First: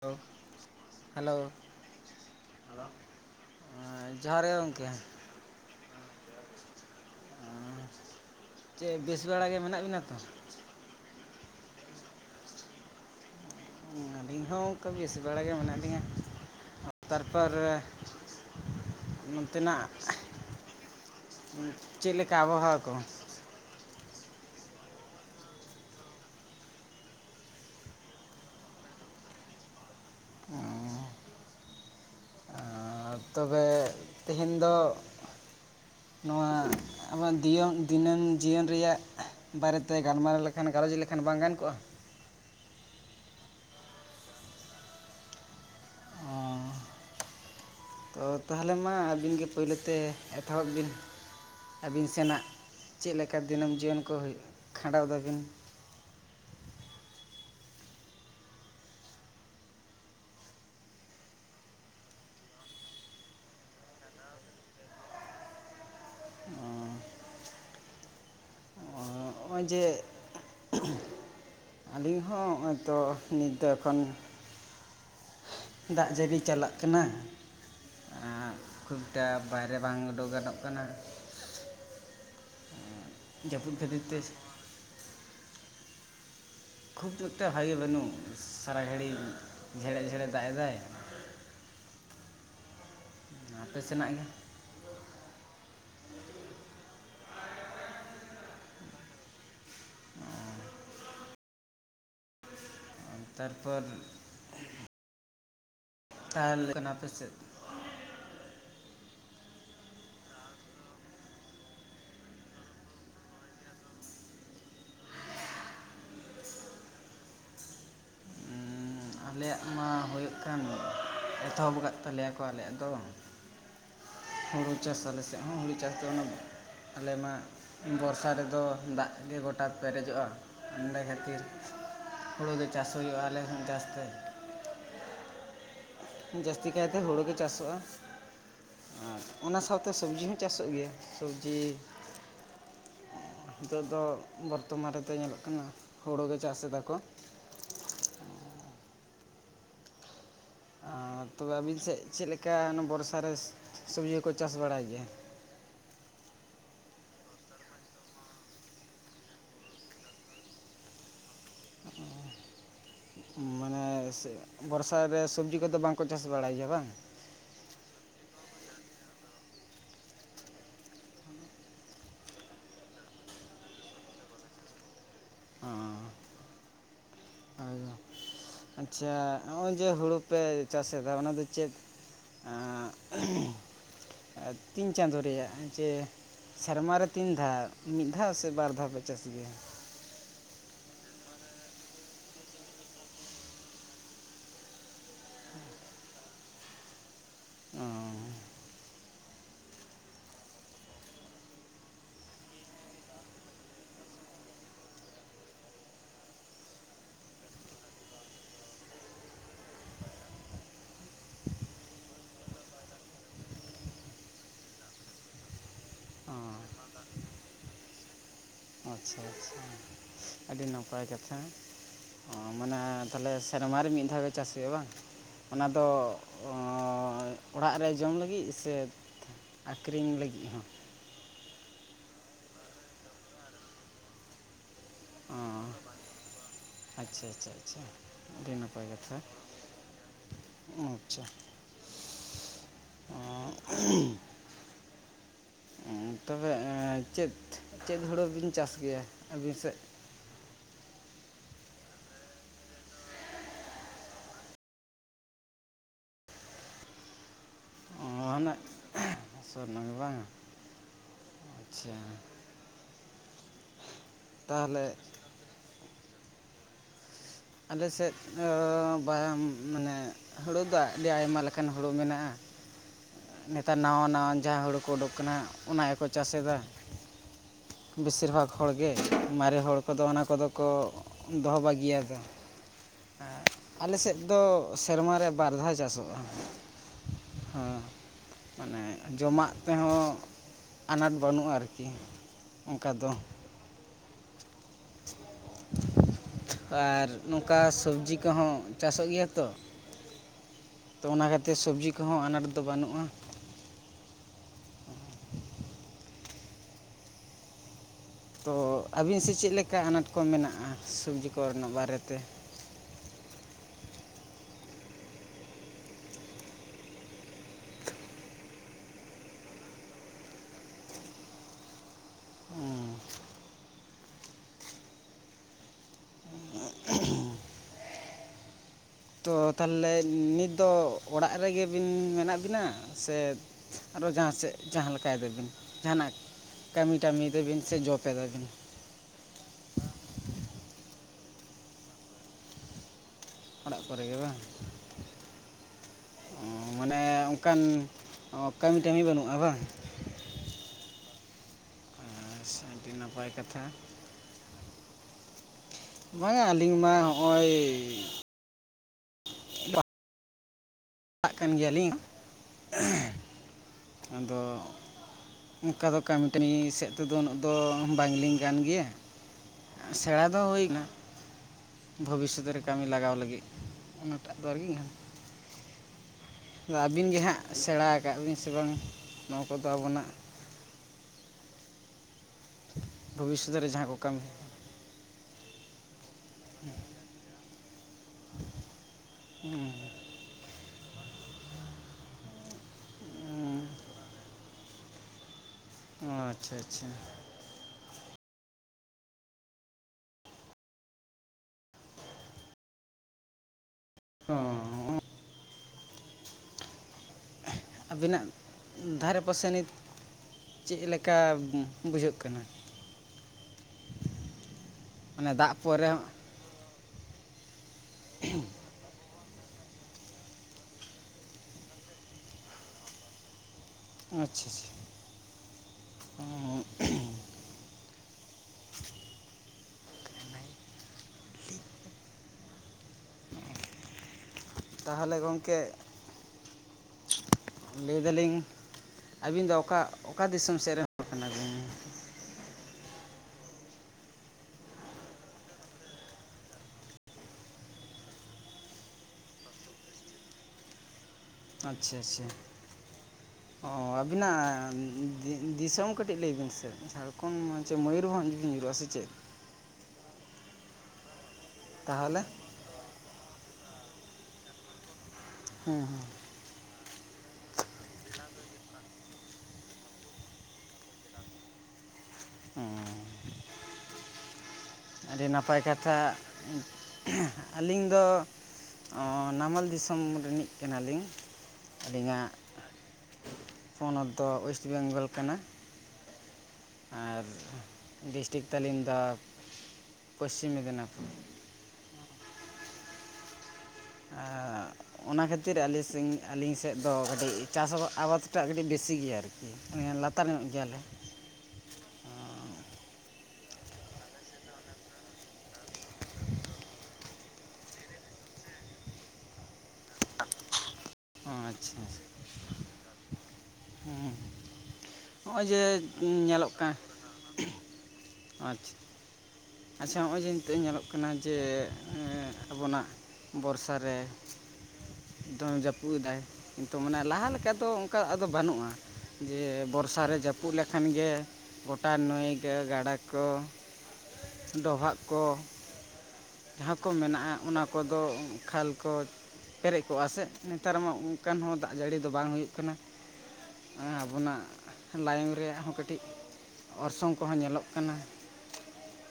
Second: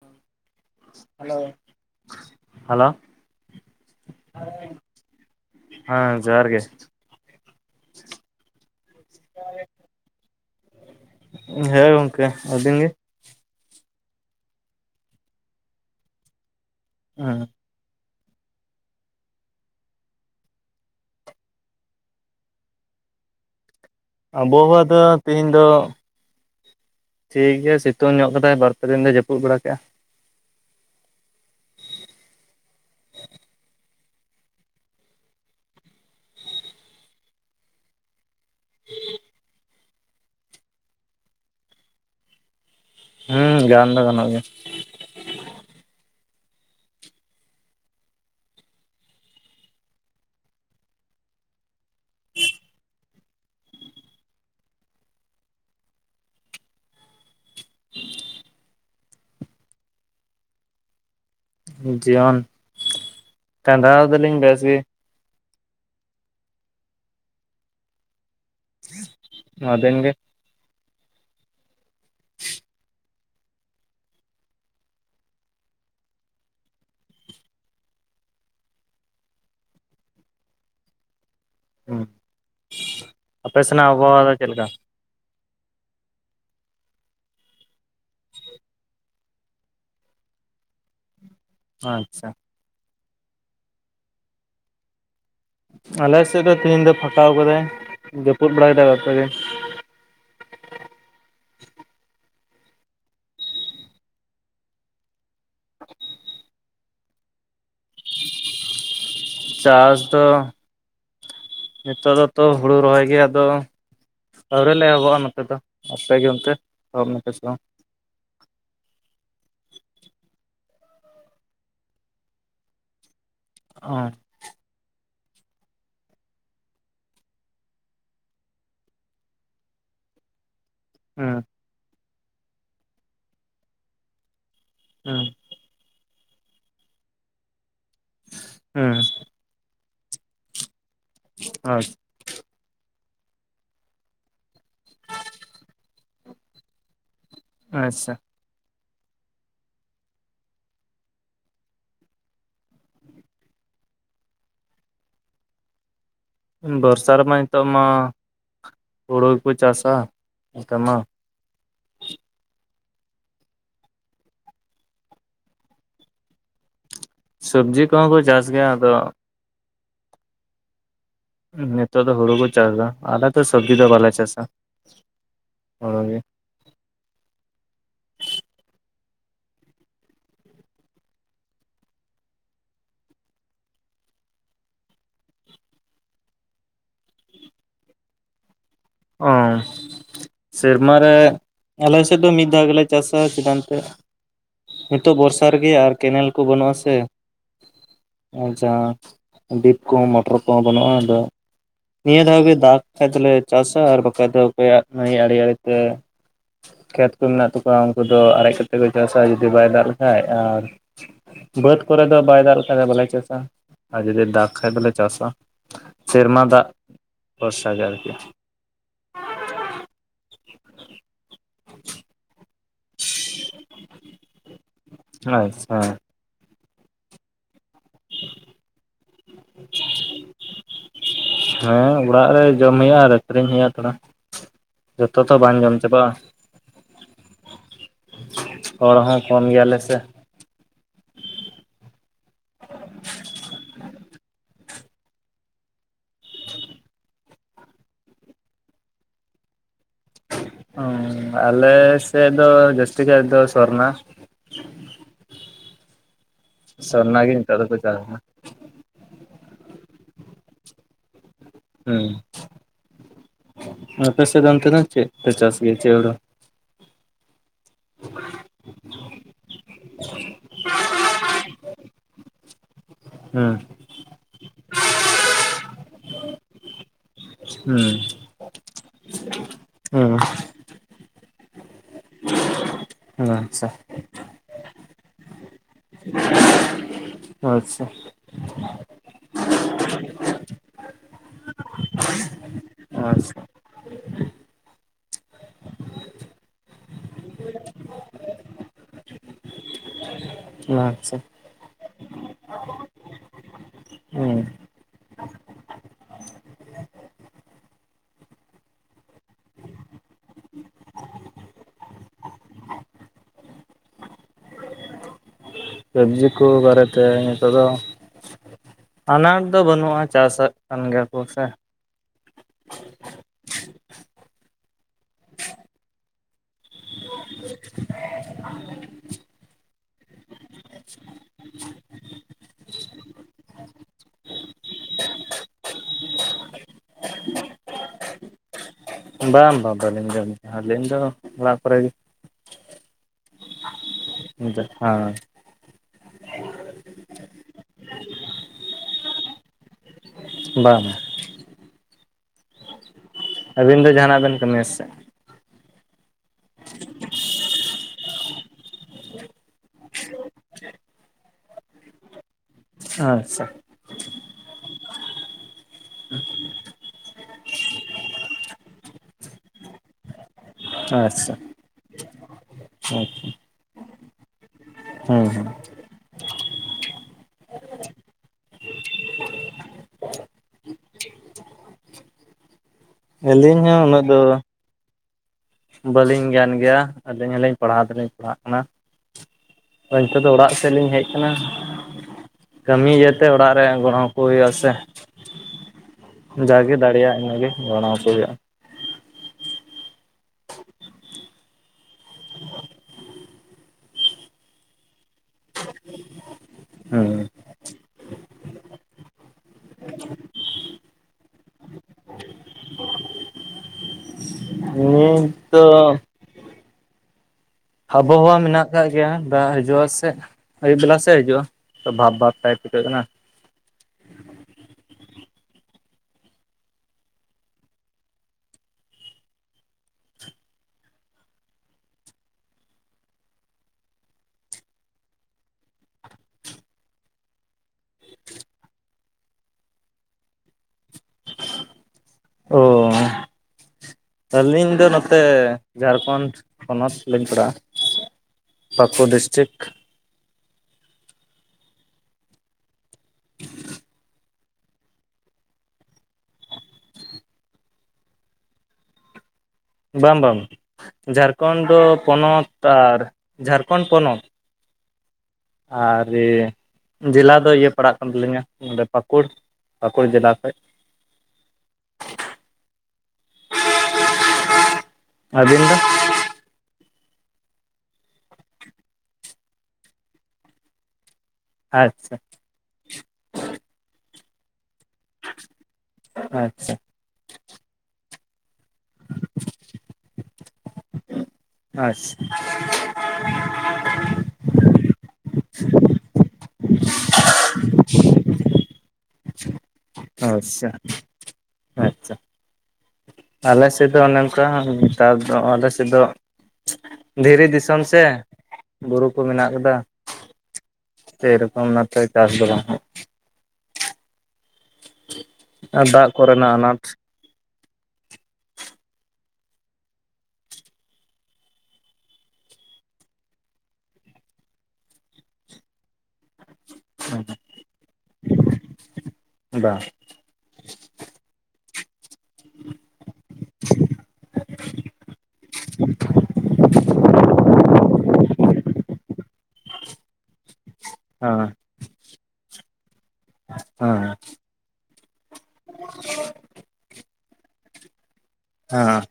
Hello. Hello hello hello ᱦᱮ ᱡᱚᱦᱟᱨ ᱜᱮ ᱜᱚᱝᱠᱮ᱾ ᱦᱚᱸ ᱡᱚᱦᱟᱨ ᱜᱮ᱾ ᱦᱚᱸ ᱪᱮᱜ ᱵᱮᱥ ᱵᱟᱲᱟ ᱜᱮ ᱢᱮᱱᱟᱜ ᱵᱤᱱᱟ ᱛᱚ? ᱦᱮᱸ ᱜᱚᱝᱠᱮ, ᱟᱵᱤᱱ ᱜᱮ? ᱟᱹᱞᱤᱧ ᱦᱚᱸ ᱚᱱᱠᱟ ᱵᱮᱥ ᱵᱟᱲᱟᱜᱮ ᱢᱮᱱᱟᱜ ᱞᱤᱧᱟᱹ ᱛᱟᱨ ᱦᱮᱸ ᱯᱚᱨᱮ ᱱᱚᱱᱛᱮᱱᱟᱜ ᱪᱮᱫᱠᱟ ᱟᱵᱚᱦᱟᱣᱟ ᱠᱚ? ᱟᱵᱚᱦᱟᱣᱟ ᱫᱚ ᱛᱤᱦᱮᱧ ᱫᱚ ᱴᱷᱤᱠ ᱜᱮᱭᱟ ᱥᱤᱛᱩᱝ ᱧᱚᱜ ᱠᱟᱫᱟᱭ ᱵᱟᱨ ᱯᱮ ᱫᱤᱱ ᱫᱚᱭ ᱡᱟᱹᱯᱩᱫ ᱵᱟᱲᱟ ᱠᱮᱜᱼᱟᱭ᱾ ᱚ᱾ ᱟᱨ ᱛᱚᱵᱮ ᱛᱮᱦᱮᱧ ᱫᱚ ᱱᱚᱣᱟ ᱟᱢᱟ ᱫᱤᱭᱚᱱ ᱫᱤᱱᱟᱹᱢ ᱡᱤᱭᱚᱱ ᱨᱮᱭᱟᱜ ᱵᱟᱨᱮᱛᱮ ᱜᱟᱞᱢᱟᱨᱟᱣ ᱞᱮᱠᱷᱟᱱ ᱜᱟᱞᱚᱪ ᱞᱮᱠᱷᱟᱱ ᱵᱟᱝ ᱜᱟᱱ ᱠᱚᱜᱼᱟ? ᱦᱩᱸ ᱜᱟᱱ ᱫᱚ ᱜᱟᱱᱚᱜ ᱜᱮᱭᱟ᱾ ᱛᱚ ᱛᱟᱦᱚᱞᱮ ᱢᱟ ᱟᱹᱵᱤᱱ ᱜᱮ ᱯᱳᱭᱞᱳ ᱛᱮ ᱮᱛᱚᱦᱚᱵᱚᱵ ᱵᱤᱱ ᱟᱹᱵᱤᱱ ᱥᱮᱱᱟᱜ᱾ ᱪᱮᱫ ᱞᱮᱠᱟ ᱫᱤᱱᱟᱹᱢ ᱡᱤᱭᱚᱱ ᱠᱚ ᱦᱳᱭᱳᱜ ᱠᱷᱟᱸᱰᱟᱣ ᱫᱟᱵᱤᱱ? [inaudible] ᱡᱤᱭᱚᱱ ᱠᱟᱸᱰᱷᱟᱣ ᱮᱫᱟ ᱞᱤᱧ ᱵᱮᱥ ᱜᱮ᱾ [inaudible] ᱦᱚᱸᱜᱼᱚᱭ ᱡᱮ ᱟᱵᱮᱱ ᱜᱮ ᱮᱸᱜ [unintelligible] ᱟᱹᱞᱤᱧ ᱦᱚᱸ ᱦᱚᱸᱜᱼᱚᱭ ᱛᱚ ᱱᱤᱛ ᱫᱚ ᱮᱠᱷᱚᱱ ᱫᱟᱜ ᱡᱟᱹᱨᱤ ᱪᱟᱞᱟᱜ ᱠᱟᱱᱟ᱾ ᱟᱸ ᱠᱷᱩᱵ ᱴᱟᱜ ᱵᱟᱦᱨᱮ ᱵᱟᱝ ᱩᱰᱳᱜ ᱜᱟᱱᱚᱜ ᱠᱟᱱᱟ᱾ ᱦᱩᱸ ᱟᱯᱮ ᱡᱟᱹᱯᱩᱫ ᱥᱮᱱᱟᱜ ᱠᱷᱟᱹᱛᱤᱨ ᱟᱵᱚ ᱛᱮ ᱣᱟᱦᱟ ᱫᱚ ᱪᱮᱫ ᱞᱮᱠᱟ? ᱠᱷᱩᱵ ᱡᱩᱨ ᱛᱮ ᱦᱟᱭ ᱜᱮ ᱵᱟᱹᱱᱩᱜ, ᱥᱟᱨᱟ ᱜᱷᱟᱹᱲᱤᱡ ᱡᱷᱮᱬᱮ ᱡᱷᱮᱬᱮ ᱫᱟᱜ ᱮᱫᱟᱭ᱾ ᱟᱪᱪᱷᱟ᱾ ᱟᱸᱯᱮ ᱥᱮᱱᱟᱜ ᱜᱮ? ᱟᱞᱮᱥᱮᱫ ᱫᱚ ᱛᱮᱦᱮᱧ ᱫᱚ ᱯᱷᱟᱸᱠᱟ ᱣᱟᱠᱟᱫᱟᱭ, ᱡᱟᱹᱯᱩᱫ ᱵᱟᱲᱟ ᱭᱮᱫᱟᱭ ᱱᱚᱛᱮ ᱜᱮ᱾ ᱚᱱᱛᱟᱨᱯᱚᱨ ᱛᱟᱦᱮᱞ ᱞᱮᱠᱟ ᱟᱯᱮᱥᱮᱫ, ᱪᱟᱥ ᱫᱚ ᱱᱤᱛᱚ ᱫᱚ ᱛᱚ ᱦᱩᱲᱩ ᱨᱚᱦᱚᱭ ᱜᱮ ᱟᱫᱚ ᱟᱹᱣᱨᱤ ᱞᱮ ᱮᱦᱚᱵᱚᱜᱼᱟ ᱱᱚᱛᱮ ᱫᱚ, ᱟᱯᱮ ᱜᱮ ᱚᱱᱛᱮ ᱮᱦᱚᱵ ᱮᱱᱟ ᱯᱮᱥᱮ ᱵᱟᱝ? ᱟᱞᱮᱭᱟᱜ ᱢᱟ ᱦᱳᱭᱳᱜ ᱠᱟᱱ ᱮᱛᱚᱦᱚᱵ ᱟᱠᱟᱫ ᱛᱟᱞᱮᱭᱟ ᱠᱚ ᱟᱞᱮᱭᱟᱜ ᱫᱚ᱾ ᱚᱝ᱾ ᱦᱩᱲᱩ ᱪᱟᱥ ᱟᱞᱮ ᱥᱮᱜ ᱦᱚᱸ ᱦᱩᱲᱩ ᱪᱟᱥ ᱫᱚ ᱚᱱᱟᱵ ᱟᱞᱮ ᱢᱟᱜ ᱵᱚᱨᱥᱟ ᱨᱮᱫᱚ ᱫᱟᱜ ᱜᱮ ᱜᱚᱴᱟ ᱯᱮᱨᱮᱡᱚᱜᱼᱟ᱾ ᱮᱸᱰᱮ ᱦᱩᱸ ᱠᱷᱟᱹᱛᱤᱨ ᱦᱩᱲᱩ ᱜᱮ ᱪᱟᱥ ᱦᱩᱭᱩᱜᱼᱟ ᱟᱞᱮ ᱦᱚᱸ ᱡᱟᱥᱛᱮ᱾ ᱦᱩᱸ᱾ ᱡᱟᱹᱥᱛᱤ ᱠᱟᱭᱛᱮ ᱦᱩᱲᱩ ᱜᱮ ᱪᱟᱥᱼᱚᱜᱼᱟ᱾ ᱦᱩᱸ᱾ ᱚᱱᱟ ᱥᱟᱶᱛᱮ ᱥᱩᱵᱽᱡᱤ ᱦᱚᱸ ᱪᱟᱥᱚᱜ ᱜᱮᱭᱟ, ᱥᱚᱵᱽᱡᱤ ᱱᱤᱛᱚᱜ ᱫᱚ ᱵᱚᱨᱛᱚᱢᱟᱱ ᱨᱮᱫᱚ ᱧᱮᱞᱚᱜ ᱠᱟᱱᱟ ᱦᱩᱲᱳ ᱜᱮ ᱪᱟᱥ ᱮᱫᱟ ᱠᱚ᱾ ᱟᱪᱪᱷᱟ᱾ ᱟᱨ ᱛᱚᱵᱮ ᱟᱹᱵᱤᱱ ᱥᱮᱜ ᱪᱮᱫ ᱞᱮᱠᱟ ᱚᱱᱟ ᱵᱚᱨᱥᱟ ᱨᱮ ᱥᱚᱵᱽᱡᱤ ᱦᱚᱸᱠᱚ ᱪᱟᱥ ᱵᱟᱲᱟᱭ ᱜᱮᱭᱟ? ᱵᱚᱨᱥᱟ ᱨᱮᱢᱟ ᱱᱤᱛᱚᱜ ᱢᱟ ᱦᱩᱲᱩ ᱜᱮᱠᱚ ᱪᱟᱥᱼᱟ ᱚᱱᱠᱟ ᱢᱟ, ᱦᱮᱸ ᱥᱮᱜ ᱵᱚᱨᱥᱟ ᱨᱮ ᱥᱚᱵᱽᱡᱤ ᱠᱚᱫᱚ ᱵᱟᱝ ᱠᱚ ᱪᱟᱥ ᱵᱟᱲᱟᱭ ᱜᱮᱭᱟ ᱵᱟᱝ? ᱥᱚᱵᱽᱡᱤ ᱠᱚᱦᱚᱸ ᱠᱚ ᱪᱟᱥ ᱜᱮᱭᱟ ᱟᱫᱚ ᱱᱤᱛᱚᱜ ᱫᱚ ᱦᱩᱲᱩ ᱠᱚ ᱪᱟᱥ ᱮᱫᱟ, ᱟᱞᱮ ᱫᱚ ᱥᱚᱵᱽᱡᱤ ᱫᱚ ᱵᱟᱞᱮ ᱪᱟᱥᱼᱟ, ᱦᱩᱲᱩ ᱜᱮ᱾ ᱚ ᱟᱪᱪᱷᱟ ᱱᱚᱜᱼᱚᱸᱭ ᱡᱮ ᱦᱩᱲᱩ ᱯᱮ ᱪᱟᱥ ᱮᱫ ᱫᱚ ᱚᱱᱟᱫᱚ ᱪᱮᱫ ᱟᱸᱻᱜ [unintelligible] ᱮᱸ ᱛᱤᱱ ᱪᱟᱸᱫᱳ ᱨᱮᱭᱟᱜ ᱡᱮ ᱥᱮᱨᱢᱟ ᱨᱮ ᱛᱤᱱ ᱫᱷᱟᱻᱜ ᱢᱤᱫ ᱫᱷᱟᱣ ᱥᱮ ᱵᱟᱨ ᱫᱷᱟᱣ ᱯᱮ ᱪᱟᱥ ᱚ ᱜᱮᱭᱟ? ᱥᱮᱨᱢᱟ ᱨᱮᱻ ᱟᱞᱮ ᱥᱮᱫ ᱫᱚ ᱢᱤᱫ ᱫᱷᱟᱣ ᱜᱮᱞᱮ ᱪᱟᱥᱼᱟ, ᱪᱮᱫᱟᱱ ᱛᱮᱜ ᱱᱤᱛᱚᱜ ᱵᱚᱨᱥᱟ ᱨᱮᱜᱮ ᱟᱨ ᱠᱮᱱᱮᱞ ᱠᱚ ᱵᱟᱹᱱᱩᱜᱼᱟ ᱥᱮ, ᱚ ᱟ ᱡᱟ ᱰᱤᱵ ᱠᱚᱦᱚᱸ ᱢᱚᱴᱚᱨ ᱠᱚᱦᱚᱸ ᱵᱟᱹᱱᱩᱜᱼᱟ ᱟᱫᱚ ᱱᱤᱭᱟᱹ ᱫᱷᱟᱣ ᱜᱮ ᱫᱟᱜᱽ ᱠᱷᱟᱡ ᱫᱚᱞᱮ ᱪᱟᱥᱼᱟ ᱟᱨ ᱵᱟᱠᱷᱟᱡ ᱫᱚ ᱟᱯᱮᱭᱟᱜ ᱱᱟᱹᱭ ᱟᱲᱮ ᱟᱲᱮ ᱛᱮ ᱠᱷᱮᱛ ᱠᱚ ᱢᱮᱱᱟᱜ ᱛᱟᱠᱩᱣᱟ ᱩᱸᱠᱩ ᱫᱚ ᱟᱲᱮ ᱠᱟᱛᱮ ᱠᱚ ᱪᱟᱥᱼᱟ ᱡᱩᱫᱤ ᱵᱟᱭ ᱫᱟᱜ ᱞᱮᱠᱷᱟᱡ ᱟᱨ ᱵᱟᱹᱫᱽ ᱠᱚᱨᱮ ᱫᱚ ᱵᱟᱭ ᱫᱟᱜ ᱞᱮᱠᱷᱟᱡ ᱫᱚ ᱵᱟᱞᱮ ᱪᱟᱥᱼᱟ ᱟᱨ ᱡᱩᱫᱤ ᱫᱟᱜᱽ ᱠᱷᱟᱡ ᱫᱚᱞᱮ ᱪᱟᱥᱼᱟ᱾ ᱚ ᱥᱮᱨᱢᱟ ᱫᱟᱜ ᱵᱷᱚᱨᱥᱟ ᱜᱮ ᱟᱫᱚ ᱠᱤ᱾ ᱟᱪᱪᱷᱟ ᱟᱪᱪᱷᱟ ᱟᱹᱰᱤ ᱱᱟᱯᱟᱭ ᱠᱟᱛᱷᱟ, ᱚᱸ ᱢᱟᱱᱮ ᱛᱟᱦᱮᱞᱮ ᱥᱮᱨᱢᱟ ᱨᱮ ᱢᱤᱫ ᱫᱷᱟᱣ ᱜᱮ ᱪᱟᱥ ᱦᱩᱭᱩᱜᱼᱟ ᱵᱟᱝ, ᱚᱱᱟ ᱫᱚ ᱟᱪᱪᱷᱟ ᱚᱸᱻᱭ ᱚᱲᱟᱜ ᱨᱮ ᱡᱚᱢ ᱞᱟᱹᱜᱤᱜ ᱥᱮ ᱟᱠᱨᱤᱧ ᱞᱟᱹᱜᱤᱜ ᱦᱚᱸ᱾ ᱦᱮᱸ ᱚᱲᱟᱜ ᱨᱮ ᱡᱚᱢ ᱦᱩᱭᱩᱜᱼᱟ ᱟᱨ ᱟᱹᱠᱷᱨᱤᱧ ᱦᱩᱭᱩᱜᱼᱟ ᱛᱷᱚᱲᱟ᱾ ᱡᱚᱛᱚ ᱛᱚ ᱚ ᱵᱟᱝ ᱡᱚᱢ ᱪᱟᱵᱟᱜᱼᱟ᱾ ᱟᱪᱪᱷᱟ ᱟᱪᱪᱷᱟ ᱟᱪᱪᱷᱟ ᱟᱹᱰᱤ ᱱᱟᱯᱟᱭ ᱦᱚᱲ ᱠᱟᱛᱷᱟ ᱦᱚᱸ ᱠᱚᱢ ᱜᱮᱭᱟᱞᱮ ᱥᱮ ᱾ ᱟᱪᱪᱷᱟ [unintelligible] [inaudible] ᱛᱚᱵᱮ ᱪᱮᱫ ᱪᱮᱫ ᱦᱳᱲᱳ ᱵᱤᱱ ᱪᱟᱥ ᱜᱮᱭᱟ ᱟᱹᱵᱤᱱ ᱥᱮᱜ? [inaudible] ᱟᱞᱮ ᱥᱮᱫ ᱫᱚ ᱡᱟᱹᱥᱛᱤ ᱠᱟᱭ ᱫᱚ ᱥᱚᱨᱱᱟ ᱾ ᱥᱚᱨᱱᱟ ᱜᱤ ᱱᱤᱛᱚᱜ ᱫᱚᱠᱚ ᱪᱟᱥ ᱫᱟ ᱾ [unintelligible] ᱥᱚᱨᱱᱟ ᱜᱮ ᱵᱟᱝᱼᱟ ᱾ ᱦᱩᱸ ᱟᱯᱮᱥᱮᱫ ᱚᱱᱛᱮ ᱫᱚ ᱛᱟᱦᱚᱞᱮ ᱪᱮᱜ ᱯᱮ ᱪᱟᱥ ᱜᱮᱭᱟ ᱪᱮ ᱦᱳᱲᱳ? ᱟᱞᱮ ᱥᱮᱫ [inaudible] ᱢᱟᱱᱮ ᱦᱳᱲᱳ ᱫᱚ ᱟᱹᱰᱤ ᱟᱭᱢᱟ ᱞᱮᱠᱟᱱ ᱦᱳᱲᱳ ᱢᱮᱱᱟᱜᱼᱟ᱾ ᱦᱩᱸ ᱱᱮᱛᱟᱨ ᱱᱟᱣᱟ ᱱᱟᱣᱟ ᱡᱟᱦᱟᱸ ᱦᱳᱲᱳ ᱠᱚ ᱩᱰᱳᱠ ᱠᱟᱱᱟ ᱚᱱᱟ ᱜᱮᱠᱚ ᱪᱟᱥ ᱮᱫᱟ ᱾ ᱦᱩᱸ ᱵᱮᱥᱤᱨ ᱵᱷᱟᱜᱽ ᱦᱚᱲᱜᱮ ᱢᱟᱨᱮ ᱦᱚᱲ ᱠᱚᱫᱚ ᱦᱩᱸ ᱚᱱᱟ ᱠᱚᱫᱚ ᱠᱚ ᱫᱚᱦᱚ ᱵᱟᱹᱜᱤᱭᱟ ᱫᱟ ᱾ [unintelligible] ᱫᱚ ᱥᱮᱨᱢᱟ ᱨᱮ ᱵᱟᱨ ᱫᱷᱟᱣ ᱪᱟᱥᱚᱜᱼᱟ [inaudible] ᱦᱮᱸ ᱟᱪᱪᱷᱟ ᱾ ᱢᱟᱱᱮ ᱡᱚᱢᱟᱜ ᱛᱮᱦᱚᱸ ᱟᱱᱟᱴ ᱵᱟᱹᱱᱩᱜᱼᱟ ᱟᱨᱠᱤ ᱚᱝᱠᱟ ᱫᱚ ᱾ ᱟᱪᱪᱷᱟ [inaudible] ᱟᱨ ᱱᱚᱝᱠᱟ ᱥᱚᱵᱽᱡᱤ ᱠᱚᱦᱚᱸ ᱪᱟᱥᱚᱜ ᱜᱮᱭᱟ ᱛᱚ ᱾ ᱛᱚ ᱟᱪᱪᱷᱟ ᱚᱱᱟ ᱠᱷᱟᱹᱛᱤᱨ ᱥᱚᱵᱽᱡᱤ ᱠᱚᱦᱚᱸ ᱟᱱᱟᱴ ᱫᱚ ᱵᱟᱹᱱᱩᱜᱼᱟ ᱾ ᱦᱩᱸ ᱛᱚ ᱟᱹᱵᱤᱱ ᱥᱮᱜ ᱪᱮᱜ ᱞᱮᱠᱟ ᱟᱱᱟᱴ ᱠᱚ ᱢᱮᱱᱟᱜᱼᱟ ᱥᱚᱵᱽᱡᱤ ᱠᱚ ᱨᱮᱱᱟᱜ ᱵᱟᱨᱮᱛᱮ? ᱥᱚᱵᱽᱡᱤ ᱠᱚ ᱵᱟᱨᱮᱛᱮ ᱱᱤᱛᱚᱜ ᱫᱚ ᱟᱱᱟᱴ ᱫᱚ ᱵᱟᱹᱱᱩᱜᱼᱟ ᱪᱟᱥᱮᱜ ᱠᱟᱱ ᱜᱮᱭᱟ ᱠᱚ ᱥᱮ ᱾ [inaudible] ᱛᱚ ᱛᱟᱞᱞᱮᱡ ᱱᱤᱛ ᱫᱚ ᱚᱲᱟᱜ ᱨᱮᱜᱮ ᱵᱤᱱ ᱢᱮᱱᱟᱜ ᱵᱤᱱᱟ? ᱥᱮᱼᱼ ᱟᱨᱚ ᱡᱟᱦᱟᱸ ᱥᱮᱜ ᱡᱟᱦᱟᱸ ᱞᱮᱠᱟᱭ ᱫᱟᱹᱵᱤᱱ? ᱡᱟᱦᱟᱸᱱᱟᱜᱼᱼ ᱠᱟᱹᱢᱤ ᱴᱟᱢᱤᱭ ᱫᱟᱵᱤᱱ ᱥᱮ ᱡᱚᱵ ᱮᱫᱟ ᱵᱤᱱ? ᱵᱟᱝ ᱵᱟᱝ ᱵᱟᱹᱞᱤᱧ ᱡᱚᱢᱮᱢᱼᱟ, ᱟᱹᱞᱤᱧ ᱫᱚ ᱚᱲᱟᱜ ᱠᱚᱨᱮ ᱜᱮ ᱾ ᱚᱲᱟᱜ ᱠᱚ ᱨᱮ ᱜᱮ ᱵᱟᱝ? [inaudible] ᱚ ᱢᱟᱱᱮ ᱚᱱᱠᱟᱱ ᱠᱟᱹᱢᱤ ᱴᱟᱢᱤ ᱵᱟᱹᱱᱩᱜᱼᱟ ᱵᱟᱝ? ᱵᱟ ᱵᱟ ᱾ ᱟᱪᱪᱷᱟ, ᱟᱹᱰᱤ ᱱᱟᱯᱟᱭ ᱠᱟᱛ ᱾ ᱟᱹᱵᱤᱱ ᱫᱚ ᱡᱟᱦᱟᱸᱱᱟᱜ ᱵᱮᱱ ᱠᱟᱹᱢᱤᱭᱟ ᱥᱮᱜ? ᱵᱟᱝᱟ ᱟᱹᱞᱤᱧ ᱢᱟ ᱦᱚᱜᱼᱚᱭᱼᱼ ᱟᱜ ᱠᱟᱱ ᱜᱮᱭᱟ ᱞᱤᱧ ᱾ ᱟᱪᱪᱷᱟ ᱾ ᱟᱫᱚᱼᱼ ᱚᱝᱠᱟ ᱫᱚ ᱠᱟᱹᱢᱤ ᱴᱟᱱᱤ ᱥᱮᱫ ᱛᱮ ᱫᱚ ᱩᱱᱟᱹᱜ ᱫᱚ ᱵᱟᱝ ᱞᱤᱧ ᱜᱟᱱ ᱜᱮᱭᱟ ᱾ ᱥᱮᱬᱟ ᱫᱚ ᱦᱳᱭᱱᱟ, ᱟᱪᱪᱷᱟ ᱵᱷᱚᱵᱤᱥᱥᱚᱛ ᱨᱮ ᱠᱟᱹᱢᱤ ᱞᱟᱜᱟᱣ ᱞᱟᱹᱜᱤᱫ ᱾ ᱚᱱᱟ ᱴᱟᱜ ᱫᱚ [unintelligible] ᱦᱩᱸ ᱦᱩᱸ ᱾ ᱟᱹᱵᱤᱱ ᱜᱮ ᱦᱟᱸᱜ ᱥᱮᱬᱟ ᱟᱠᱟᱜ ᱵᱤᱱ ᱥᱮ ᱵᱟᱝ? ᱱᱚᱣᱟ ᱠᱚᱫᱚ ᱟᱵᱚᱱᱟᱜᱼᱼ ᱵᱷᱚᱵᱤᱥᱥᱚᱛ ᱟᱹᱞᱤᱧ ᱨᱮ ᱦᱚᱸ ᱡᱟᱦᱟᱸ ᱠᱚ ᱩᱱᱟᱹᱜ ᱫᱚᱼᱼᱼᱼ ᱠᱟᱹᱢᱤ ᱵᱟᱹᱞᱤᱧ ᱜᱟᱱ ᱜᱮᱭᱟ, ᱟᱹᱞᱤᱧ ᱦᱚᱸᱞᱤᱧ ᱯᱟᱲᱦᱟᱣ ᱫᱚᱞᱤᱧ ᱯᱟᱲᱦᱟᱜ ᱠᱟᱱᱟ ᱾ [inaudible] ᱛᱚᱫᱚᱜ ᱚᱲᱟᱜ ᱥᱮᱱ ᱞᱤᱧ ᱦᱮᱡ ᱠᱟᱱᱟ ᱾ ᱠᱟᱹᱢᱤ ᱡᱟᱛᱮ ᱚᱲᱟᱜ ᱨᱮ ᱜᱚᱲᱚ ᱟᱠᱚ ᱦᱩᱭᱩᱜᱼ ᱟ ᱥᱮ᱾ ᱟᱪᱪᱷᱟ ᱡᱟᱜᱮ ᱟᱪᱪᱷᱟ ᱫᱟᱲᱮᱭᱟᱜ ᱧᱚᱜ ᱜᱮ ᱜᱚᱲᱚᱣᱟᱠᱚ ᱦᱩᱭᱩᱜᱼᱟ ᱾ ᱦᱚᱸᱻ ᱦᱩᱸ ᱟᱹᱵᱤᱱᱟᱜ ᱫᱷᱟᱨᱮ ᱯᱟᱥᱮ ᱱᱤᱛ ᱪᱮᱫ ᱞᱮᱠᱟ ᱵᱩᱡᱷᱟᱹᱜ ᱠᱟᱱᱟ? ᱢᱟᱱᱮ ᱱᱤᱛ ᱫᱟᱜ ᱫᱚ ᱯᱚᱨᱮ ᱟᱵᱚᱦᱟᱣᱟ ᱢᱮᱱᱟᱜ ᱠᱟᱜ ᱜᱮᱭᱟ ᱾ ᱫᱟᱜ ᱦᱤᱡᱩᱜᱼᱟ ᱥᱮ ᱥᱮᱜ? ᱟᱹᱭᱩᱵ ᱵᱮᱞᱟ ᱥᱮᱫ ᱦᱤᱡᱩᱜᱼᱟ ᱾ᱛᱚ ᱵᱷᱟᱵ ᱵᱷᱟᱵ ᱴᱟᱭᱤᱯ ᱟᱹᱭᱠᱟᱹᱜ ᱠᱟᱱᱟ᱾ ᱟᱪᱪᱷᱟ ᱪᱷᱤ ᱪᱷᱤ᱾ [inaudible] [unintelligible] ᱛᱟᱦᱚᱞᱮ ᱜᱚᱝᱠᱮ ᱞᱟᱹᱭ ᱫᱟᱞᱤᱧ ᱟᱹᱵᱤᱱ ᱫᱚ ᱚᱠᱟ ᱚᱠᱟ ᱫᱤᱥᱚᱢ ᱥᱮᱫ ᱨᱮ? ᱠᱟᱱᱟ ᱵᱤᱱ ᱚ ᱟᱹᱞᱤᱧ ᱫᱚ ᱱᱚᱛᱮ ᱡᱷᱟᱲᱠᱷᱚᱸᱰ ᱯᱚᱱᱚᱛ ᱞᱤᱧ ᱯᱟᱲᱟᱜᱼᱟ᱾ ᱯᱟᱠᱩᱲ ᱰᱤᱥᱴᱨᱤᱠ ᱾ ᱟᱪᱪᱷᱟ ᱟᱪᱪᱷᱟ [inaudible] ᱚ ᱟᱹᱵᱤᱱᱟᱜ ᱫᱤᱥᱚᱢ ᱠᱟᱹᱴᱤᱡ ᱞᱟᱹᱭ ᱵᱤᱱ ᱥᱮ ᱡᱷᱟᱲᱠᱷᱚᱸᱰ ᱢᱚ ᱪᱮ ᱢᱚᱭᱩᱨᱵᱷᱚᱸᱡᱽ ᱵᱤᱱ ᱧᱩᱨᱩᱜᱼᱟ ᱥᱮ ᱪᱮᱫ? ᱵᱟᱝ ᱵᱟᱝ ᱡᱷᱟᱨᱠᱷᱚᱸᱰ ᱫᱚ ᱛᱟᱦᱚᱞᱮ ᱯᱚᱱᱚᱛ, ᱟᱨ ᱡᱷᱟᱨᱠᱷᱚᱸᱰ ᱯᱚᱱᱚᱛ ᱾ ᱦᱮᱸ ᱦᱮᱸ ᱟᱨ ᱨᱤ ᱡᱮᱞᱟ ᱫᱚ ᱤᱭᱟᱹ ᱯᱟᱲᱟᱜ ᱠᱟᱱ ᱛᱟᱹᱞᱤᱤᱧᱟ ᱱᱚᱸᱰᱮ ᱯᱟᱠᱩᱲ, ᱯᱠᱩᱲ ᱡᱮᱞᱟ ᱠᱷᱚᱡ᱾ ᱚ ᱟᱹᱰᱤ ᱱᱟᱯᱟᱭ ᱟᱹᱵᱤᱱ ᱫᱚ ᱠᱟᱛᱷᱟ ᱟᱹᱞᱤᱧ ᱫᱚ ᱚᱸ ᱱᱟᱢᱟᱞ ᱫᱤᱥᱚᱢ ᱨᱤᱱᱤᱡ ᱠᱟᱱᱟ ᱞᱤᱧ ᱾ ᱟᱪᱪᱷᱟ ᱟᱹᱞᱤᱧᱟᱜ ᱯᱚᱱᱚᱛ ᱫᱚ ᱳᱭᱮᱥᱴ ᱵᱮᱝᱜᱚᱞ ᱠᱟᱱᱟ ᱟᱪᱪᱷᱟ ᱟᱨ ᱰᱤᱥᱴᱤᱠ ᱛᱟᱹᱞᱤᱢ ᱫᱚ ᱯᱚᱥᱪᱤᱢ ᱢᱮᱫᱽᱱᱟᱯᱩᱨ᱾ ᱟᱪᱷᱟ ᱟᱻ ᱚᱱᱟ ᱠᱷᱟᱹᱛᱤᱨ ᱟᱞᱤ ᱥᱮᱝ ᱟᱹᱞᱤᱧ ᱥᱮᱫ ᱫᱚ ᱠᱟᱹᱴᱤᱡ ᱪᱟᱥ ᱟᱵᱟᱫᱴᱟᱜ ᱠᱟᱹᱴᱤᱡ ᱵᱮᱥᱤ ᱜᱮᱭᱟ ᱟᱨ ᱠᱤ ᱱᱤᱭᱟᱹ ᱞᱟᱛ ᱟᱪᱷᱟ ᱦᱮ ᱛᱚ ᱟᱞᱮ ᱥᱮᱫ ᱫᱚ ᱚᱱᱮ ᱚᱱᱠᱟ ᱱᱮᱛᱟᱨ ᱫᱚ ᱟᱞᱮ ᱥᱮᱫ ᱫᱚ ᱫᱷᱤᱨᱤ ᱫᱤᱥᱚᱢ ᱥᱮ ᱵᱩᱨᱩ ᱠᱚ ᱢᱮᱱᱟᱜ ᱠᱟᱫᱟ᱾ ᱥᱮᱨᱚᱠᱚᱢ ᱟᱪᱪᱷᱟ ᱚᱱᱟ ᱛᱮ ᱪᱟᱥ ᱫᱚ ᱵᱟᱝ ᱦᱩᱭᱩᱜ ᱦᱮᱸ ᱦᱚᱸ ᱡᱮ ᱟᱨ ᱫᱟᱜ ᱧᱮᱞᱚᱜ ᱠᱚᱨᱮᱱᱟᱜ ᱠᱟᱱᱟ ᱟᱱᱟᱴ ᱟᱪᱷᱟ ᱟᱪᱪᱷᱟ ᱱᱚᱜᱚᱭ ᱡᱮ ᱱᱤᱛᱚᱜ ᱧᱮᱞᱚᱜ ᱠᱟᱱᱟ ᱡᱮ ᱟᱵᱚᱱᱟᱜ ᱵᱚᱨᱥᱟ ᱨᱮ ᱫᱚᱢᱮ ᱡᱟᱹᱯᱩᱫ ᱮᱫᱟᱭ ᱠᱤᱱᱛᱩ ᱢᱟᱱᱮ ᱞᱟᱦᱟ ᱞᱮᱠᱟ ᱫᱚ ᱚᱱᱠᱟ ᱟᱫᱚ ᱵᱟᱹᱱᱩᱜᱼᱟ ᱡᱮ ᱵᱟᱝ ᱵᱚᱨᱥᱟ ᱨᱮ ᱡᱟᱹᱯ ᱯᱩᱜ ᱞᱮᱠᱷᱟᱱ ᱜᱮ ᱜᱚᱴᱟ ᱱᱟᱹᱭ ᱠᱚ ᱜᱟᱰᱟ ᱠᱚ ᱰᱚᱵᱷᱟᱜ ᱠᱚ ᱡᱟᱦᱟᱸ ᱠᱚ ᱢᱮᱱᱟᱜᱼᱟ ᱚᱱᱟ ᱠᱚᱫᱚ ᱠᱷᱟᱞ ᱠᱚ ᱯᱮᱨᱮᱡ ᱠᱚᱜᱼᱟ ᱥᱮ᱾ ᱱᱮᱛᱟᱨ ᱢᱟ ᱚᱱᱠᱟᱱ ᱦᱚᱸ ᱦᱮᱸ ᱫᱟᱜ ᱡᱟᱹᱲᱤ ᱫᱚ ᱵᱟᱝ ᱦᱩᱭᱩᱜ ᱠᱟᱱᱟ ᱮ ᱟᱵᱚᱱᱟᱜ ᱞᱟᱭᱚᱝ ᱨᱮᱭᱟᱜ ᱦᱚᱸ ᱠᱟᱹᱴᱤᱡ ᱚᱨᱥᱚᱝ ᱠᱚᱦᱚᱸ ᱧᱮᱞᱚᱜ ᱠᱟᱱᱟ ᱾ ᱦᱮᱸ ᱾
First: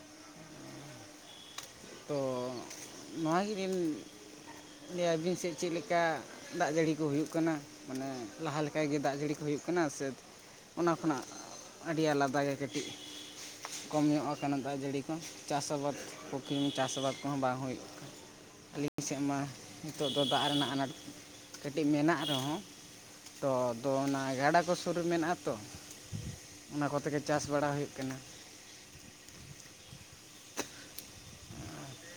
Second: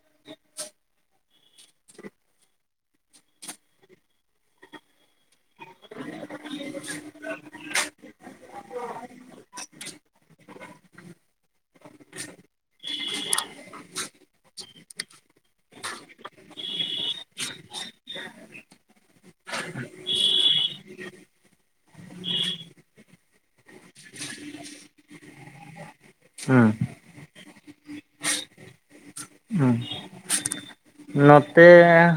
ᱛᱚ ᱱᱚᱣᱟ ᱜᱮᱞᱤᱧ ᱞᱟᱹᱭᱟ ᱟᱹᱵᱤᱱ ᱥᱮᱫ ᱪᱮᱫ ᱞᱮᱠᱟ ᱫᱟᱜ ᱡᱟᱹᱲᱤ ᱠᱚ ᱦᱩᱭᱩᱜ ᱠᱟᱱᱟ ᱢᱟᱱᱮ ᱞᱟᱦᱟ ᱞᱮᱠᱟ ᱜᱮ ᱫᱟᱜ ᱡᱟᱹᱲᱤ ᱠᱚ ᱦᱩᱭᱩᱜ ᱠᱟᱱᱟ ᱥᱮ ᱚᱱᱟ ᱠᱷᱚᱱᱟᱜ ᱟᱹᱰᱤ ᱟᱞᱟᱫᱟ ᱜᱮ ᱠᱟᱹᱴᱤᱡ? ᱠᱚᱢ ᱧᱚᱜ ᱟᱠᱟᱱᱟ ᱫᱟᱜ ᱡᱟᱹᱲᱤ ᱠᱚ ᱪᱟᱥ ᱟᱵᱟᱫ ᱯᱩᱠᱷᱨᱤ ᱪᱟᱥ ᱟᱵᱟᱫ ᱠᱚᱦᱚᱸ ᱵᱟᱝ ᱦᱩᱭᱩᱜ ᱠᱟᱱᱟ ᱾ ᱟᱹᱞᱤᱧ ᱥᱮᱫ ᱢᱟ ᱱᱤᱛᱚᱜ ᱫᱚ ᱫᱟᱜ ᱨᱮᱱᱟᱜ ᱟᱱᱟᱴ ᱠᱟᱹᱴᱤᱡ ᱢᱮᱱᱟᱜ ᱨᱮᱦᱚᱸ ᱛᱚ ᱟᱫᱚ ᱚᱱᱟ ᱜᱟᱰᱟ ᱠᱚ ᱥᱩᱨ ᱨᱮ ᱢᱮᱱᱟᱜᱼᱟ ᱛᱚ ᱦᱮᱸ ᱦᱮᱸ ᱦᱩᱸ ᱚᱱᱟ ᱠᱚ ᱛᱮᱜᱮ ᱪᱟᱥ ᱵᱟᱲᱟ ᱦᱩᱭᱩᱜ ᱠᱟᱱᱟ ᱾ ᱱᱚᱛᱮ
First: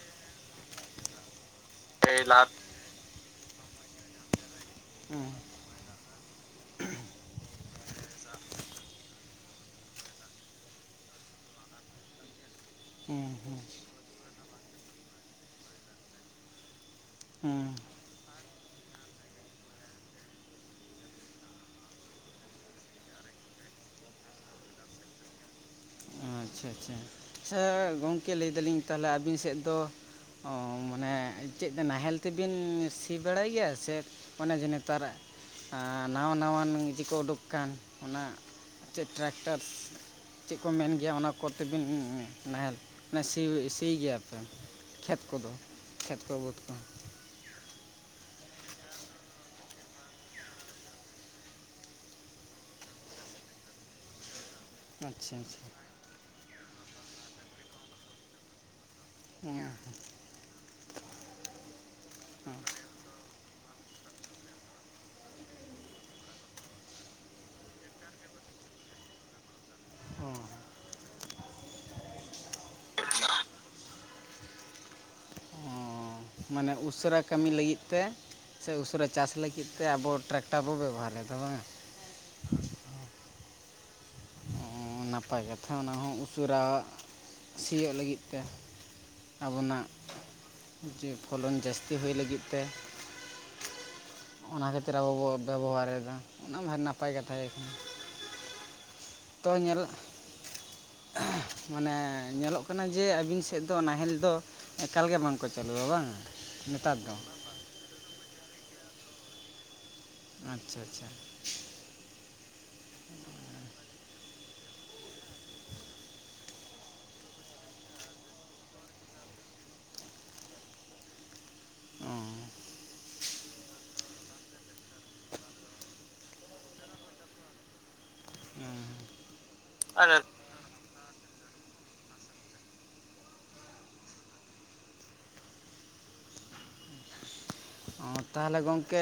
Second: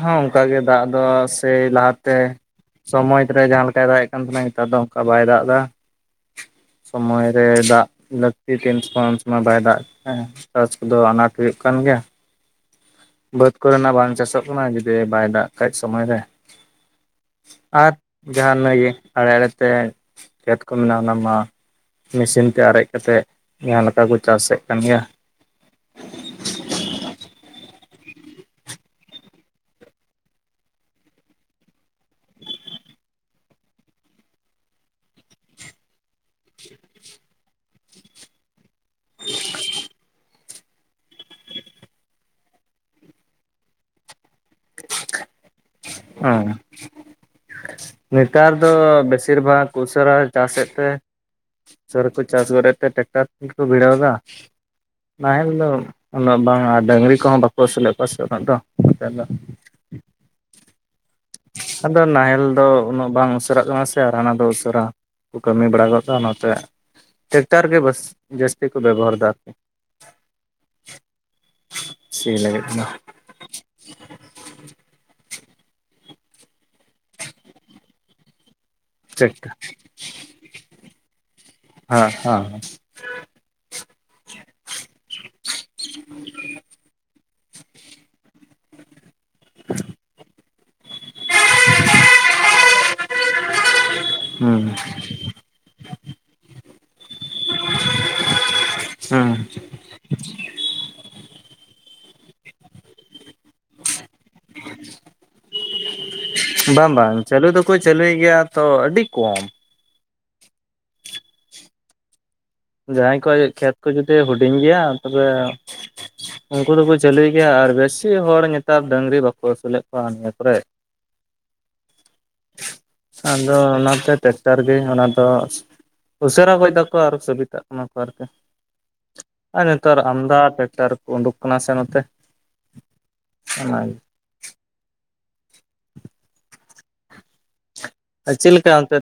ᱦᱚᱸ ᱚᱱᱠᱟ ᱜᱮ ᱫᱟᱜ ᱫᱚ ᱥᱮᱭ ᱞᱟᱦᱟ ᱛᱮ ᱥᱚᱢᱚᱭ ᱨᱮ ᱡᱟᱦᱟᱸ ᱞᱮᱠᱟᱭ ᱫᱟᱜ ᱮᱫ ᱠᱟᱱ ᱛᱟᱦᱮᱱᱟ ᱱᱮᱛᱟᱨ ᱫᱚ ᱚᱱᱠᱟ ᱵᱟᱭ ᱦᱮᱸ ᱫᱟᱜ ᱮᱫᱟ ᱾ ᱥᱚᱢᱚᱭ ᱨᱮ ᱫᱟᱜ ᱞᱟᱹᱠᱛᱤ ᱛᱤᱱ ᱥᱚᱢᱚᱭ ᱩᱱ ᱥᱚᱢᱚᱭ ᱵᱟᱭ ᱫᱟᱜ [unintelligible] ᱾ ᱪᱟᱥ ᱠᱚᱫᱚ ᱟᱱᱟᱴ ᱦᱩᱭᱩᱜ ᱠᱟᱱ ᱜᱮᱭᱟ ᱾ ᱦᱮᱸ ᱵᱟᱹᱫᱽ ᱦᱮᱸ ᱠᱚᱨᱮᱱᱟᱜ ᱵᱟᱝ ᱪᱟᱥᱚᱜ ᱠᱟᱱᱟ ᱡᱩᱫᱤ ᱵᱟᱭ ᱫᱟᱜ ᱠᱷᱟᱡ ᱥᱚᱢᱚᱭ ᱨᱮ ᱦᱮᱸ ᱾ ᱟᱨ ᱡᱟᱦᱟ ᱱᱟᱹᱜ ᱜᱮ ᱟᱲᱮ ᱟᱲᱮᱛᱮ ᱠᱷᱮᱛ ᱠᱚ ᱢᱮᱱᱟᱜᱼᱟ ᱚᱱᱟ ᱢᱟ ᱢᱮᱥᱤᱱ ᱛᱮ ᱟᱨᱮᱡ ᱠᱟᱛᱮᱫ ᱡᱟᱦᱟᱸ ᱞᱮᱠᱟ ᱠᱚ ᱪᱟᱥᱮᱫ ᱠᱟᱱ ᱜᱮᱭᱟ ᱾ ᱟᱪᱷᱟ ᱟᱪᱷᱟ, ᱟᱪᱪᱷᱟ ᱜᱚᱝᱠᱮ ᱞᱟᱹᱭ ᱫᱟᱞᱤᱧ ᱛᱟᱦᱚᱞᱮ ᱟᱹᱵᱤᱱ ᱥᱮᱫ ᱫᱚ ᱚ ᱢᱟᱱᱮ ᱪᱮᱫ ᱱᱟᱦᱮᱞ ᱛᱮᱵᱤᱱ ᱥᱤ ᱵᱟᱲᱟᱭ ᱜᱮᱭᱟ ᱥᱮ ᱚᱱᱮ ᱡᱮ ᱱᱮᱛᱟᱨ ᱱᱟᱣᱟ ᱱᱟᱣᱟᱱ ᱤᱡᱮ ᱠᱚ ᱩᱰᱩᱠ ᱠᱟᱱ ᱚᱱᱟ ᱪᱮᱫ ᱴᱨᱟᱠᱴᱟᱨᱥ ᱪᱮᱫ ᱠᱚ ᱢᱮᱱ ᱜᱮᱭᱟ ᱚᱱᱟ ᱠᱚᱛᱮᱵᱤᱱ ᱱᱟᱦᱮᱞ ᱥᱤ ᱥᱤ ᱜᱮᱭᱟ ᱯᱮ ᱠᱷᱮᱛ ᱠᱚᱫᱚ? ᱠᱷᱮᱛ ᱠᱚ ᱚᱸ ᱵᱟᱹᱫᱽ ᱠᱚ ᱾ ᱱᱮᱛᱟᱨ ᱫᱚ ᱵᱮᱥᱤᱨ ᱵᱷᱟᱜᱽ ᱩᱥᱟᱹᱨᱟ ᱪᱟᱥᱮᱫ ᱛᱮ ᱩᱥᱟᱹᱨᱟ ᱠᱚ ᱪᱟᱥ ᱜᱚᱫ ᱛᱮ ᱴᱨᱟᱠᱴᱟᱨ ᱠᱚᱜᱮ ᱠᱚ ᱵᱷᱤᱲᱟᱹᱣ ᱫᱟ ᱾ ᱟᱪᱪᱷᱟ ᱱᱟᱦᱮᱞ ᱟᱪᱪᱷᱟ ᱫᱚ ᱩᱱᱟᱹᱜ ᱵᱟᱝ ᱟᱨ ᱰᱟᱹᱝᱨᱤ ᱠᱚᱦᱚᱸ ᱵᱟᱠᱚ ᱟᱹᱥᱩᱞᱮᱫ ᱠᱚᱣᱟ ᱥᱮ ᱩᱱᱟᱹᱜ ᱫᱚ ᱱᱚᱛᱮ ᱫᱚ ᱾ [unintelligible] ᱟᱫᱚ ᱱᱟᱦᱮᱞ ᱫᱚ ᱩᱱᱟᱹᱜ ᱵᱟᱝ ᱩᱥᱟᱹᱨᱟᱜ ᱠᱟᱱᱟ ᱥᱮ ᱟᱨ ᱦᱟᱱᱟ ᱫᱚ ᱩᱥᱟᱹᱨᱟ ᱠᱚ ᱠᱟᱹᱢᱤ ᱵᱟᱲᱟ ᱜᱚᱫ ᱫᱟᱜ ᱚᱱᱟᱛᱮ ᱴᱮᱠᱴᱟᱨ ᱜᱮ ᱵᱟᱥ ᱡᱟᱥᱛᱤ ᱠᱚ ᱵᱮᱵᱚᱦᱟᱨ ᱫᱟᱠᱚ ᱾ ᱚ [inaudible] ᱥᱤ ᱞᱟᱹᱜᱤᱫ ᱫᱚ ᱾ ᱢᱟᱱᱮ ᱩᱥᱟᱹᱨᱟ ᱠᱟᱹᱢᱤ ᱞᱟᱹᱜᱤᱫ ᱛᱮ ᱥᱮ ᱯᱩᱨᱟᱹ ᱪᱟᱥ ᱴᱨᱟᱠᱴᱟᱨ ᱞᱟᱹᱜᱤᱫ ᱛᱮ ᱟᱵᱚ ᱴᱨᱟᱠᱴᱟᱨ ᱵᱚ ᱵᱮᱵᱚᱦᱟ ᱮᱫᱟ ᱵᱟᱝᱟ? ᱦᱟᱸ ᱦᱟᱸ ᱾ ᱦᱩᱸ ᱱᱟᱯᱟᱭ ᱠᱟᱛᱷᱟ ᱚᱱᱟᱦᱚᱸ ᱩᱥᱟᱹᱨᱟ ᱥᱤᱭᱚᱜ ᱞᱟᱹᱜᱤᱫ ᱛᱮ ᱟᱵᱚᱱᱟᱜ ᱡᱮ ᱯᱷᱚᱞᱚᱱ ᱡᱟᱹᱥᱛᱤ ᱦᱩᱭ ᱞᱟᱹᱜᱤᱫ ᱛᱮ [inaudible] ᱦᱩᱸ ᱚᱱᱟ ᱠᱷᱟᱹᱛᱤᱨ ᱾ ᱟᱵᱚ ᱵᱚ ᱵᱮᱵᱚᱦᱟᱨ ᱮᱫᱟ ᱚᱱᱟ ᱢᱟ ᱱᱟᱯᱟᱭ ᱠᱟᱛᱷᱟ ᱜᱮ ᱠᱟᱱᱟ ᱾ ᱦᱩᱸ [inaudible] ᱾ [unintelligible] ᱢᱟᱱᱮ ᱧᱮᱞᱚᱜ ᱠᱟᱱᱟ ᱡᱮ ᱟᱹᱵᱤᱱ ᱥᱮᱫ ᱫᱚ ᱱᱟᱦᱮᱞ ᱫᱚ ᱮᱠᱟᱞ ᱜᱮ ᱵᱟᱝᱠᱚ ᱪᱟᱹᱞᱩᱣᱟ ᱵᱟᱝᱟ ᱱᱮᱛᱟᱨ ᱫᱚ? ᱠᱚ ᱪᱟᱹᱞᱩᱭ ᱜᱮᱭᱟ, ᱛᱚ ᱟᱹᱰᱤ ᱠᱚᱢ ᱾ ᱟᱪᱪᱷᱟ ᱟᱪᱪᱷᱟ ᱾ ᱡᱟᱦᱟᱸᱭ ᱠᱚᱣᱟᱜ ᱠᱷᱮᱛ ᱠᱚ ᱡᱩᱫᱤ ᱦᱩᱰᱤᱧ ᱜᱮᱭᱟ ᱛᱚᱵᱮ ᱩᱱᱠᱩ ᱫᱚᱠᱚ ᱪᱟᱹᱞᱩᱭ ᱜᱮᱭᱟ, ᱟᱨ ᱵᱮᱥᱤ ᱦᱚᱲ ᱱᱮᱛᱟᱨ ᱰᱟᱹᱝᱨᱤ ᱵᱟᱠᱚ ᱟᱹᱥᱩᱞᱮᱫ ᱠᱚᱣᱟ ᱱᱤᱭᱟᱹ ᱠᱚᱨᱮᱫ ᱾ [unintelligible] ᱟᱫᱚ ᱚᱱᱟᱛᱮ ᱴᱮᱠᱴᱟᱨ ᱜᱮ ᱚᱱᱟ ᱫᱚ ᱩᱥᱟᱹᱨᱟ ᱜᱚᱡ ᱫᱟᱠᱚ ᱟᱨ ᱥᱩᱵᱤᱛᱟᱜ ᱠᱟᱱᱟ ᱠᱚ ᱟᱨᱠᱤ ᱟᱨ ᱱᱮᱛᱟᱨ ᱟᱢᱫᱟ ᱴᱮᱠᱴᱟᱨ ᱩᱰᱩᱠ ᱠᱟᱱᱟ ᱥᱮ ᱱᱚᱛᱮ ᱚᱱᱟᱜᱮ, ᱚᱸ ᱟᱨ ᱪᱮᱫ ᱛᱟᱦᱚᱞᱮ ᱞᱮᱠᱟ ᱜᱚᱝᱠᱮ ᱚᱱᱛᱮ